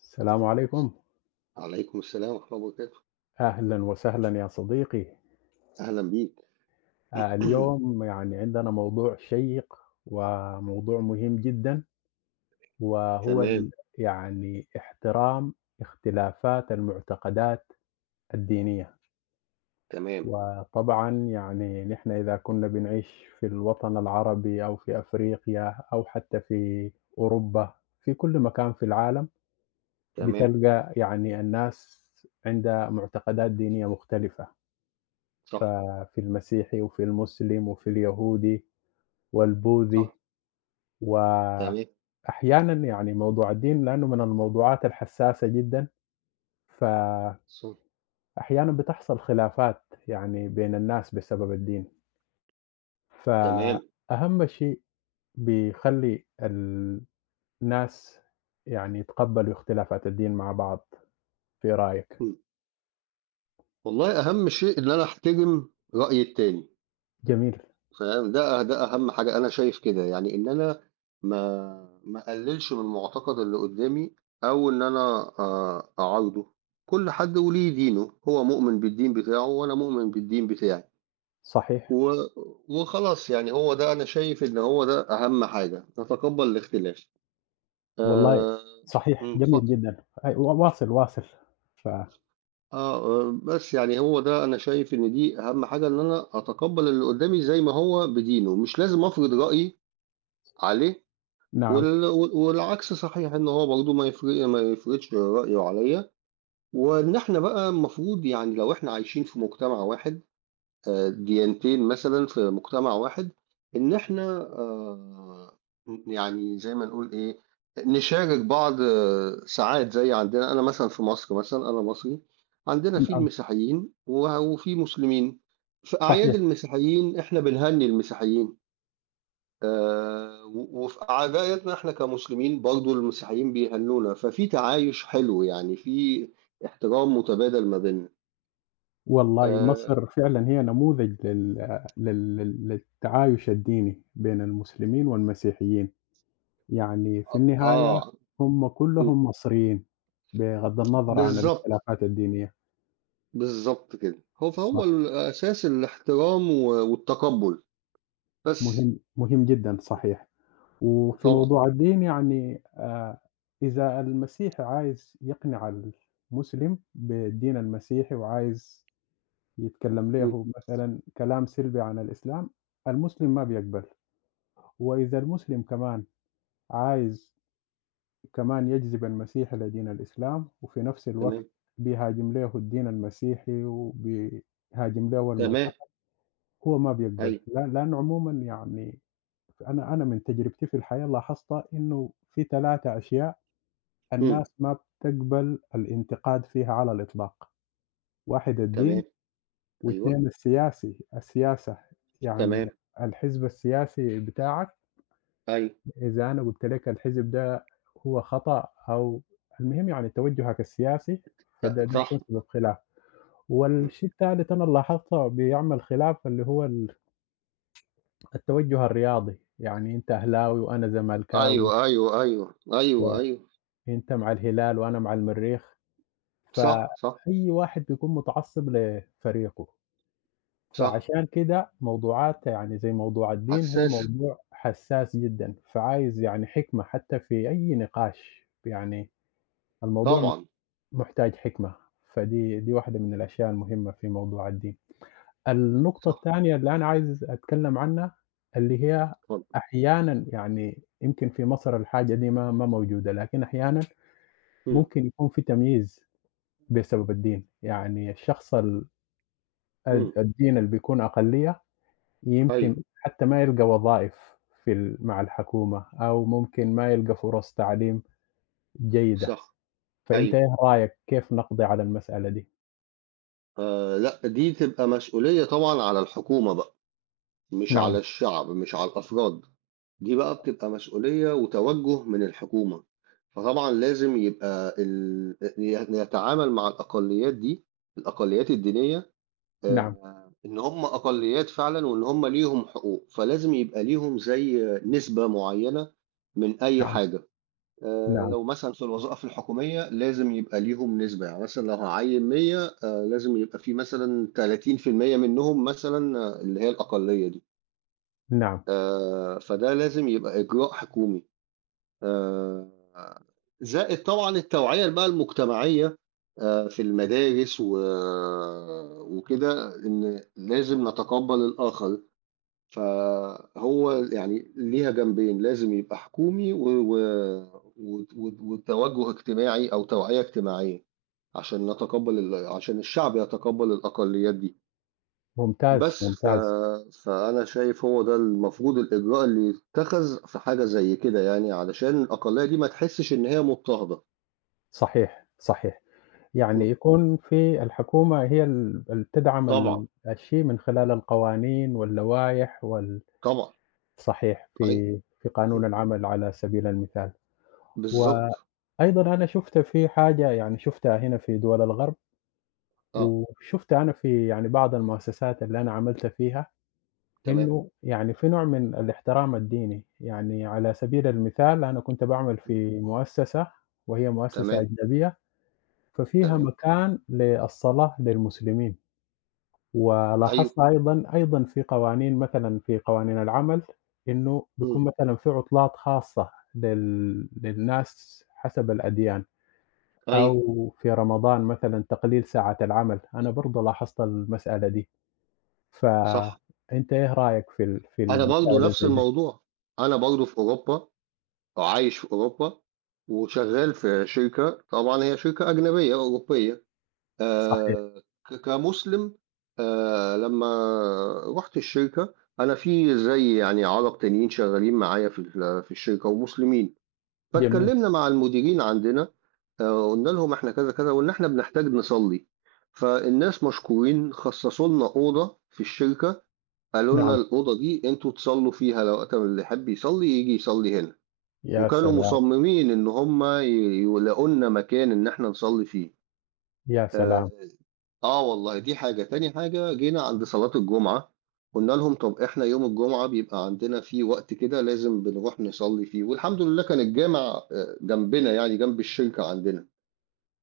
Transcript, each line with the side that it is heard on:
left: السلام عليكم.
right: عليكم السلام ورحمة الله وبركاته،
left: أهلًا وسهلًا يا صديقي.
right: أهلًا بيك.
left: اليوم يعني عندنا موضوع شيّق وموضوع مهم جدًا، وهو
right: تمام.
left: يعني احترام اختلافات المعتقدات الدينية.
right: تمام.
left: وطبعًا يعني نحن إذا كنا بنعيش في الوطن العربي أو في أفريقيا أو حتى في أوروبا، في كل مكان في العالم
right: تمام.
left: بتلقى يعني الناس عندها معتقدات دينية مختلفة.
right: صح.
left: ففي المسيحي وفي المسلم وفي اليهودي
right: صح.
left: والبوذي،
right: تمام.
left: وأحيانًا يعني موضوع الدين لأنه من الموضوعات الحساسة جدًا، فأحيانًا
right: صح.
left: بتحصل خلافات يعني بين الناس بسبب الدين،
right: تمام.
left: فأهم شيء بيخلّي الناس يعني يتقبّلوا اختلافات الدين مع بعض، في رأيك؟
right: إمم. والله أهم شيء إن أنا أحترم رأي التاني.
left: جميل،
right: فاهم، ده أهم حاجة أنا شايف كده، يعني إن أنا ما ما أقللش من معتقد اللي قدّامي أو إن أنا أعارضه. كل حد وليه دينه، هو مؤمن بالدين بتاعه وأنا مؤمن بالدين بتاعي.
left: صحيح،
right: و... وخلاص يعني هو ده أنا شايف إن هو ده أهم حاجة نتقبل الاختلاف.
left: والله
right: آه...
left: صحيح، جميل
right: اتفضل.
left: جدًا، أي واصل، واصل، فنعم،
right: بس يعني هو ده أنا شايف إن دي أهم حاجة إن أنا أتقبل اللي قدامي زي ما هو بدينه، مش لازم أفرض رأيي عليه.
left: نعم،
right: والعكس صحيح، إن هو برضه ما يفرضش رأيه عليا، وإن إحنا بقى المفروض يعني لو إحنا عايشين في مجتمع واحد، ديانتين مثلًا في مجتمع واحد، إن إحنا يعني زي ما نقول إيه، نشارك بعض. آه، ساعات زي عندنا، أنا مثلًا في مصر مثلًا، أنا مصري، عندنا في
left: نعم.
right: المسيحيين و وفي مسلمين. في أعياد
left: صحيح.
right: المسيحيين إحنا بنهنّي المسيحيين. و وفي أعيادنا إحنا كمسلمين برضه المسيحيين بيهنّونا، ففي تعايش حلو يعني، في احترام متبادل ما بيننا.
left: والله
right: آآ
left: مصر فعلًا هي نموذج لل لل لل للتعايش الديني بين المسلمين والمسيحيين، يعني في النهاية
right: آه.
left: هم
right: امم.
left: كلهم مصريين، بغض النظر عن
right: بالضبط.
left: الاختلافات الدينية،
right: بالضبط كده. فهو
left: صح،
right: الأساس الاحترام و والتقبُّل، بس.
left: مهم مهم جدًا صحيح، وفي
right: طبعًا.
left: موضوع الدين يعني إذا المسيحي عايز يقنع المسلم بالدين المسيحي وعايز يتكلم
right: إمم.
left: له مثلًا كلام سلبي عن الإسلام، المسلم ما بيقبل، وإذا المسلم كمان عايز كمان يجذب المسيح إلى دين الإسلام وفي نفس الوقت
right: تمام.
left: بيهاجم له الدين المسيحي وبيهاجم له
right: تمام.
left: المعتقد هو ما بيقبل
right: أيوه.
left: لأن عموما يعني أنا من تجربتي في الحياة لاحظت إنه في ثلاثة أشياء
right: إمم.
left: الناس ما بتقبل الانتقاد فيها على الإطلاق. واحد الدين،
right: تمام. أيوه.
left: واثنين السياسة، يعني
right: تمام.
left: الحزب السياسي بتاعك،
right: أيوه.
left: إذا أنا قُلت لك الحزب ده هو خطأ، أو المهم يعني توجُّهك السياسي،
right: أ
left: فده
right: صح.
left: بيكون سبب خلاف.
right: إمم.
left: والشيء التالت أنا لاحظته بيعمل خلاف اللي هو التوجُّه الرياضي، يعني أنت أهلاوي وأنا زملكاوي،
right: أيوه. أيوه. أيوه. أيوه. أيوه.
left: وأنت مع الهلال وأنا مع المريخ،
right: صح. صح.
left: فأي واحد بيكون متعصب لفريقه.
right: صح.
left: فعشان كده موضوعات يعني زي موضوع الدين هو
right: حسّاسة.
left: موضوع حساس جدًا، فعايز يعني حكمة حتى في أي نقاش، يعني الموضوع
right: طبعًا.
left: محتاج حكمة، فدي واحدة من الأشياء المهمة في موضوع الدين. النقطة
right: صح.
left: التانية اللي أنا عايز أتكلم عنها، اللي هي
right: اتفضّل.
left: أحيانًا يعني يمكن في مصر الحاجة دي ما موجودة، لكن أحيانًا
right: إمم.
left: ممكن يكون في تمييز بسبب الدين، يعني الشخص ال الد
right: إمم.
left: الدين اللي بيكون أقلية
right: أيوه.
left: يمكن حتى ما يلقى وظائف في ال مع الحكومة، أو ممكن ما يلقى فرص تعليم جيدة،
right: صح.
left: فأنت
right: أيوه.
left: إيه رأيك كيف نقضي على المسألة دي؟
right: لأ، دي تبقى مسؤولية طبعًا على الحكومة بقى. مش على
left: نعم،
right: الشعب، مش على الأفراد. دي بقى بتبقى مسؤولية وتوجُّه من الحكومة، فطبعًا لازم يبقى ال ي يتعامل مع الأقليات دي، الأقليات الدينية.
left: نعم،
right: إن هم أقليات فعلًا وإن هم ليهم حقوق، فلازم يبقى ليهم زي نسبة معيّنة من أي
left: نعم،
right: حاجة.
left: نعم،
right: لو مثلًا في الوظائف الحكومية لازم يبقى ليهم نسبة، يعني مثلًا لو هاعيّن 100 لازم يبقى في مثلًا 30% منّهم مثلًا. آه، اللي هي الأقلية دي.
left: نعم،
right: فده لازم يبقى إجراء حكومي. آآ زائد طبعًا التوعية بقى المجتمعية في المدارس، و وكده إن لازم نتقبّل الآخر، فهو يعني ليها جنبين، لازم يبقى حكومي و و وت وت وتوجُّه اجتماعي أو توعية اجتماعية عشان نتقبّل ال عشان الشعب يتقبّل الأقليات دي.
left: ممتاز،
right: بس ف
left: ممتاز،
right: فأنا شايف هو ده المفروض الإجراء اللي يتخذ في حاجة زي كده يعني، علشان الأقلية دي ما تحسش إن هي مضطهدة.
left: صحيح، صحيح، يعني
right: إمم.
left: يكون في الحكومة هي ال ال تدعم
right: طبعًا.
left: الشيء من خلال القوانين واللوائح
right: طبعًا.
left: صحيح،
right: أيوه.
left: في قانون
right: إمم.
left: العمل على سبيل المثال،
right: بالضبط.
left: وأيضًا أنا شُفت في حاجة، يعني شُفتها هنا في دول الغرب،
right: آه.
left: وشُفتها أنا في يعني بعض المؤسسات اللي أنا عملت فيها.
right: تمام.
left: إنه يعني في نوع من الاحترام الديني، يعني على سبيل المثال أنا كنت باعمل
right: إمم.
left: في مؤسسة وهي مؤسسة
right: تمام.
left: أجنبية، ففيها
right: تمام.
left: مكان للصلاة للمسلمين،
right: أيوه.
left: ولاحظت أيضًا في قوانين، مثلًا في قوانين العمل إنه
right: إمم.
left: بيكون مثلًا في عطلات خاصة للناس حسب الأديان،
right: أيوه.
left: أو في رمضان مثلًا تقليل ساعات العمل، أنا برضه لاحظت المسألة دي،
right: صح.
left: فأنت إيه رأيك في
right: أنا
left: المسائل
right: برضه
left: اللي
right: نفس
left: زي دي؟
right: الموضوع، أنا برضه في أوروبا أو عايش في أوروبا وشغال في شركة، طبعًا هي شركة أجنبية أوروبية.
left: صحيح،
right: آآ كمسلم، لمّا رُحت الشركة، أنا في زي يعني عَرَب تانيين شغّالين معايا في الشركة ومسلمين،
left: جميل،
right: فاتكلّمنا مع المديرين عندنا. قُلنا لهم إحنا كذا، كذا، وإن إحنا بنحتاج نصلّي، فالناس مشكورين خصّصوا لنا أوضة في الشركة. قالوا لنا
left: نعم،
right: الأوضة دي أنتم تصلّوا فيها، لو كان اللي يحب يصلّي ييجي يصلّي هنا،
left: يا
right: وكانوا
left: سلام،
right: مصممين إن هم يلاقوا لنا مكان إن إحنا نصلّي فيه.
left: يا
right: آآ
left: سلام،
right: اه والله دي حاجة تاني، حاجة جينا عند صلاة الجمعة، قلنا لهم طب احنا يوم الجمعة بيبقى عندنا فيه وقت كده لازم بنروح نصلي فيه، والحمد لله كان الجامع آه جنبنا، يعني جنب الشركة عندنا،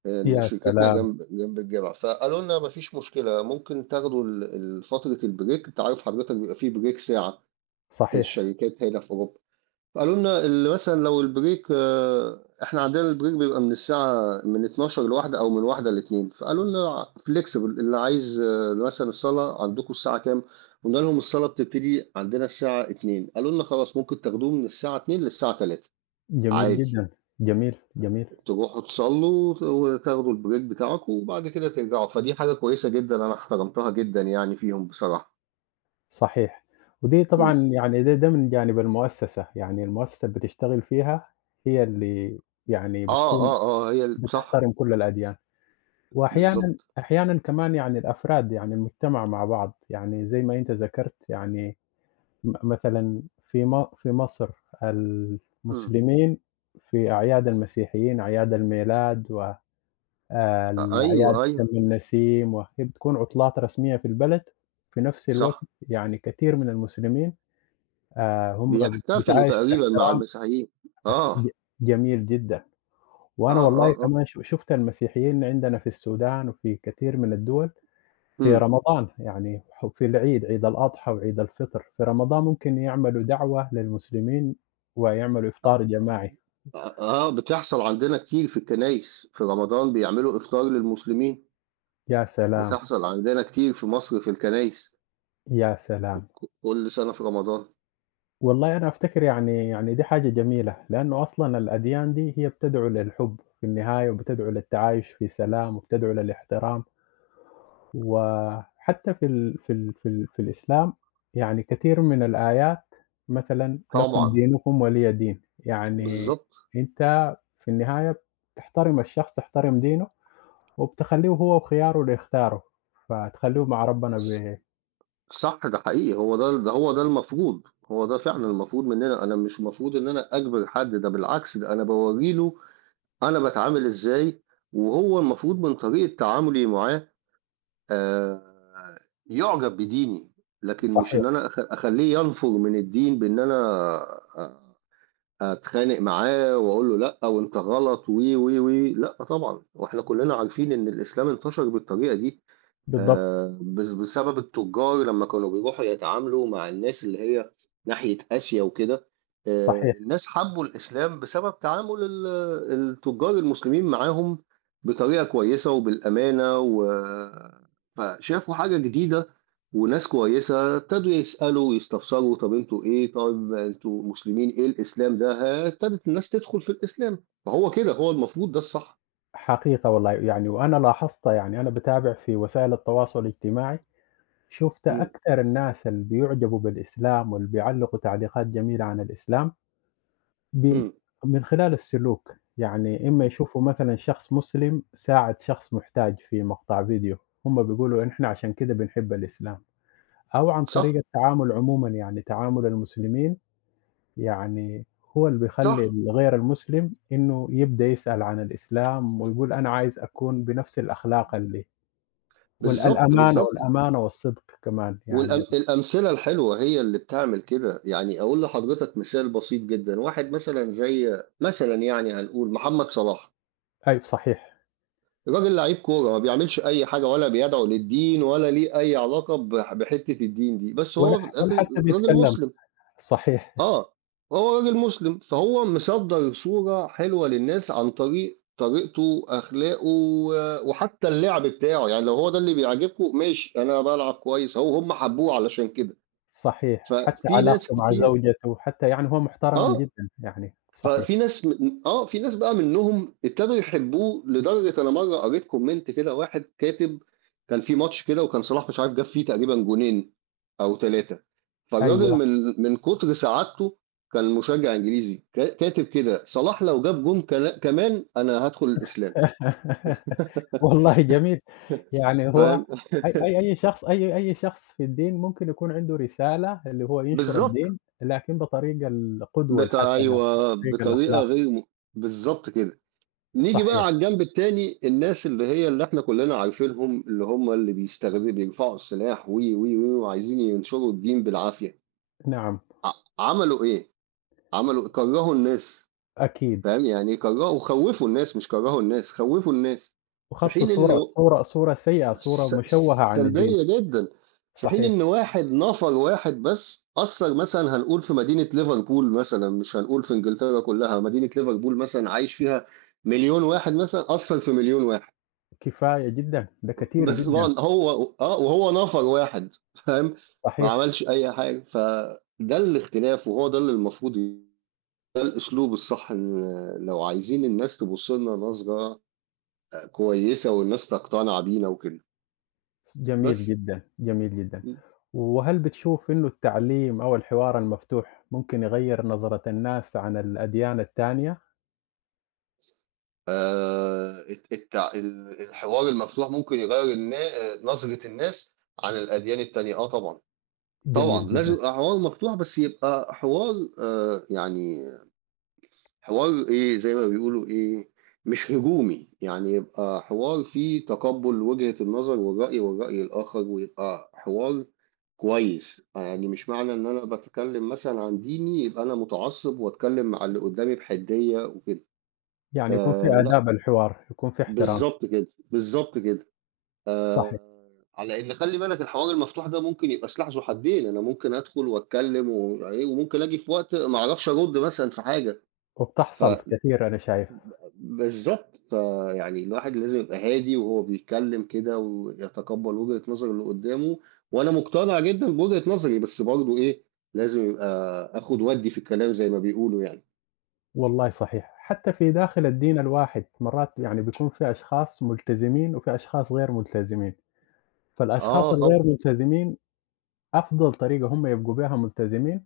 right: ان
left: يا
right: شركتنا
left: سلام،
right: جنب جنب الجامع. فقالوا لنا مفيش مشكلة، ممكن تاخدوا فترة البريك، انت عارف حضرتك بيبقى فيه بريك ساعة في
left: صحيح،
right: الشركات هنا في اوروبا. قالوا لنا اللي مثلًا لو البريك، إحنا عندنا البريك بيبقى من الساعة، من 12:00 ل13:00 أو من 13:00 ل14:00، فقالوا لنا flexible اللي عايز. آه، مثلًا الصلاة عندكم الساعة كام؟ قُلنا لهم الصلاة بتبتدي عندنا الساعة 14:00. قالوا لنا خلاص ممكن تاخدوه من الساعة 14:00 للساعة 15:00
left: جميل
right: عادي،
left: جدًا، جميل، جميل،
right: تروحوا تصلّوا وتاخدوا البريك بتاعكم وبعد كده ترجعوا. فدي حاجة كويسة جدًا، أنا احترمتها جدًا يعني فيهم بصراحة.
left: صحيح، ودي طبعًا
right: إمم.
left: يعني ده من جانب المؤسسة، يعني المؤسسة اللي بتشتغل فيها هي اللي يعني
right: آه.
left: بتكون
right: آه. آه. هي ال صح.
left: بتحترم كل الأديان، وأحيانًا
right: بالضبط.
left: أحيانًا كمان يعني الأفراد، يعني المجتمع مع بعض، يعني زي ما أنت ذكرت، يعني مثلًا في مصر
right: إمم.
left: المسلمين في أعياد المسيحيين، أعياد الميلاد، و الأعياد
right: أيوه. أيوه.
left: شم النسيم، وهي بتكون عطلات رسمية في البلد، في نفس الوقت
right: صح.
left: يعني كثير من المسلمين هم
right: بيحتفلوا
left: بتعايشوا
right: تقريبًا مع
left: باحترام.
right: المسيحيين.
left: أك
right: آه.
left: ج جميل جدًا،
right: آه.
left: وأنا والله
right: آه. آه.
left: كمان شُفت المسيحيين عندنا في السودان وفي كثير من الدول في
right: إمم.
left: رمضان، يعني في العيد، عيد الأضحى وعيد الفطر، في رمضان ممكن يعملوا دعوة للمسلمين ويعملوا إفطار جماعي،
right: آه. آه. بتحصل عندنا كتير في الكنايس، في رمضان بيعملوا إفطار للمسلمين.
left: يا سلام،
right: بتحصل عندنا كتير في مصر في الكنايس
left: يا سلام!
right: كل سنة في رمضان.
left: والله أنا أفتكر، يعني دي حاجة جميلة لأنه أصلا الأديان دي هي بتدعو للحب في النهاية، وبتدعو للتعايش في سلام، وبتدعو للاحترام، وحتى في الإسلام يعني كثير من الآيات، مثلا لكم
right: طبعًا.
left: دينكم ولي دين، يعني
right: بالضبط.
left: أنت في النهاية تحترم الشخص، تحترم دينه، وبتخليه هو وخياره اللي يختاره، فتخليه مع ربنا.
right: ص صح، ده حقيقي، هو ده هو ده المفروض. هو ده فعلًا المفروض مننا، أنا مش المفروض إن أنا أجبر حد، ده بالعكس ده أنا باورّي له أنا باتعامل إزاي، وهو المفروض من طريقة تعاملي معاه آآ يُعجب بديني، لكن
left: صح،
right: مش
left: صحيح،
right: إن أنا أخلّيه ينفُر من الدين بإن أنا أ أتخانق معاه وأقول له لأ وأنت غلط و، و، و، لأ طبعًا. وإحنا كُلّنا عارفين إن الإسلام انتشر بالطريقة دي.
left: بالضبط
right: آه، بسبب التجار لما كانوا بيروحوا يتعاملوا مع الناس اللي هي ناحية آسيا وكده. آه،
left: صحيح.
right: الناس حبوا الإسلام بسبب تعامل التجار المسلمين معاهم بطريقة كويسة وبالأمانة. و... فشافوا حاجة جديدة وناس كويسة، ابتدوا يسألوا ويستفسروا طب انتوا ايه، طب انتوا مسلمين، ايه الإسلام ده؟ ها، ابتدت الناس تدخل في الإسلام. فهو كده هو المفروض، ده الصح.
left: حقيقة والله، يعني وأنا لاحظتها، يعني أنا باتابع في وسائل التواصل الاجتماعي، شُفت
right: مم.
left: أكثر الناس اللي بيُعجبوا بالإسلام واللي بيعلّقوا تعليقات جميلة عن الإسلام، بن
right: مم.
left: من خلال السلوك، يعني إمّا يشوفوا مثلًا شخص مسلم ساعد شخص محتاج في مقطع فيديو، هُم بيقولوا إحنا عشان كده بنحب الإسلام، أو عن
right: صح.
left: طريق التعامل عمومًا، يعني تعامل المسلمين، يعني هو اللي بيخلّي
right: صح.
left: الغير المسلم إنه يبدأ يسأل عن الإسلام ويقول أنا عايز أكون بنفس الأخلاق اللي
right: بالظبط
left: الأمانة
right: بالظبط.
left: والأمانة والصدق كمان، يعني
right: والأمثلة الحلوة هي اللي بتعمل كده، يعني أقول لحضرتك مثال بسيط جدا، واحد مثلا زي مثلا يعني هنقول محمد صلاح،
left: أيوه، صحيح،
right: راجل لعيب كورة ما بيعملش أي حاجة، ولا بيدعو للدين ولا ليه أي علاقة بحتة الدين دي، بس
left: ولا
right: هو في
left: ولا
right: الآخر
left: حتى
right: راجل
left: بيتكلم،
right: مسلم.
left: صحيح،
right: آه، هو راجل مسلم، فهو مصدر صورة حلوة للناس عن طريق طريقته، أخلاقه وحتى اللعب بتاعه، يعني لو هو ده اللي بيعجبكم، ماشي أنا بلعب كويس أهو، هم حبوه علشان كده.
left: صحيح، حتى
right: ففي ناس
left: علاقته مع
right: كتير.
left: زوجته حتى، يعني هو محترم
right: آه،
left: جدًا يعني، صحيح،
right: ففي ناس م آه، في ناس بقى منهم ابتدوا يحبوه، لدرجة أنا مرّة قريت كومنت كده، واحد كاتب. كان في ماتش كده وكان صلاح مش عارف جاب فيه تقريبًا جونين أو 3، فالراجل
left: أيوه.
right: من كتر سعادته، كان مشجع إنجليزي كاتب كده: "صلاح لو جاب جون كلا كمان أنا هادخل الإسلام."
left: والله جميل، يعني هو
right: فاهم؟
left: أي أي أي شخص أي أي شخص في الدين ممكن يكون عنده رسالة اللي هو ينشر
right: بالضبط.
left: الدين، لكن بطريقة القدوة
right: بت
left: الحسنة،
right: أيوه،
left: بطريقة
right: بطريقة
left: الأخلاق،
right: غير م بالضبط كده. نيجي بقى
left: صحيح،
right: على الجنب التاني، الناس اللي هي اللي احنا كلنا عارفينهم، اللي هم اللي بيستخدموا بيرفعوا السلاح وي وي وي وعايزين ينشروا الدين بالعافية.
left: نعم،
right: ع- عملوا ايه؟ عملوا كرهوا الناس.
left: أكيد،
right: فاهم، يعني كرهوا خوفوا الناس، مش كرهوا الناس، خوفوا الناس. في حين ان
left: صورة صورة صورة سيئة، صورة مشوهة عن الدين،
right: سلبية جدا. في حين
left: صحيح،
right: ان واحد، نفر واحد بس اثر، مثلا هنقول في مدينة ليفربول مثلا، مش هنقول في انجلترا كلها، مدينة ليفربول مثلا عايش فيها مليون واحد مثلا، اثر في مليون واحد
left: كفاية جدًا، ده كتير
right: بس
left: جدًا،
right: طبعًا هو. آه، وهو نفر واحد فاهم، ما
left: صحيح،
right: عملش أي حاجة، فده الاختلاف، وهو ده اللي المفروض ده الأسلوب الصح إن لو عايزين الناس تبُص لنا نظرة كويسة والناس تقتنع بينا وكده.
left: جميل
right: بس.
left: جدًا، جميل جدًا،
right: إمم.
left: وهل بتشوف إنه التعليم أو الحوار المفتوح ممكن يغيّر نظرة الناس عن الأديان التانية؟
right: الت التع ال الحوار المفتوح ممكن يغيّر نظرة الناس عن الأديان التانية، آه طبعًا.
left: جميل
right: طبعًا لازم
left: جدًا،
right: يبقى حوار مفتوح، بس يبقى حوار يعني حوار إيه زي ما بيقولوا، إيه مش هجومي، يعني يبقى حوار فيه تقبل وجهة النظر والرأي والرأي الآخر، ويبقى حوار كويس. يعني مش معنى إن أنا بتكلم مثلا عن ديني يبقى أنا متعصب وأتكلم مع اللي قدامي بحدية وكده.
left: يعني يكون في
right: آه لا.
left: آداب الحوار، يكون في احترام،
right: بالظبط كده. بالظبط كده.
left: صحيح،
right: آه. على ان خلي بالك الحوار المفتوح ده ممكن يبقى سلاح ذو حدين، انا ممكن ادخل واتكلم إيه، وممكن اجي في وقت ما اعرفش ارد مثلا في حاجه.
left: وبتحصل كثير أنا شايف،
right: بالضبط، فيعني الواحد لازم يبقى هادي وهو بيتكلم كده، ويتقبّل وجهة نظر اللي قدّامه، وأنا مقتنع جدًا بوجهة نظري، بس برضه إيه، لازم يبقى آخُد وأدّي في الكلام زي ما بيقولوا يعني.
left: والله صحيح، حتى في داخل الدين الواحد مرات يعني بيكون في أشخاص ملتزمين وفي أشخاص غير ملتزمين،
right: آه
left: فالأشخاص الغير
right: طبعًا.
left: ملتزمين أفضل طريقة هم يبقوا بها ملتزمين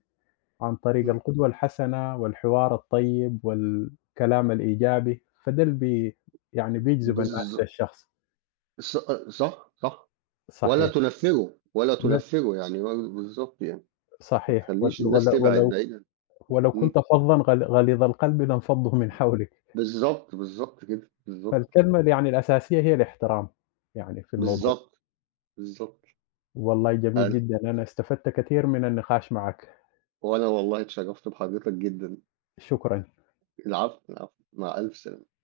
left: عن طريق
right: إمم.
left: القدوة الحسنة والحوار الطيب والكلام الإيجابي، فده اللي يعني بيجذب
right: بالض
left: الناس للشخص،
right: ص صح. صح. ولا
left: صحيح،
right: تنفّره، ولا
left: بس
right: تنفّره يعني برضه بالضبط يعني. ما
left: صحيح، وال
right: تخلّيش الناس
left: وال
right: تبعد
left: ولو
right: بعيدًا.
left: ولو
right: إمم.
left: كنت فظًا غليظ القلب لانفضوا من حولك،
right: بالضبط. بالضبط كده. بالضبط.
left: فالكلمة اللي يعني الأساسية هي الاحترام يعني في الموضوع.
right: بالضبط. بالضبط.
left: والله جميل
right: أن
left: جدًا، أنا استفدت كثير من النقاش معك،
right: وأنا والله اتشرّفت بحضرتك جدًا.
left: شكرًا.
right: العفو، العفو، مع ألف سلامة.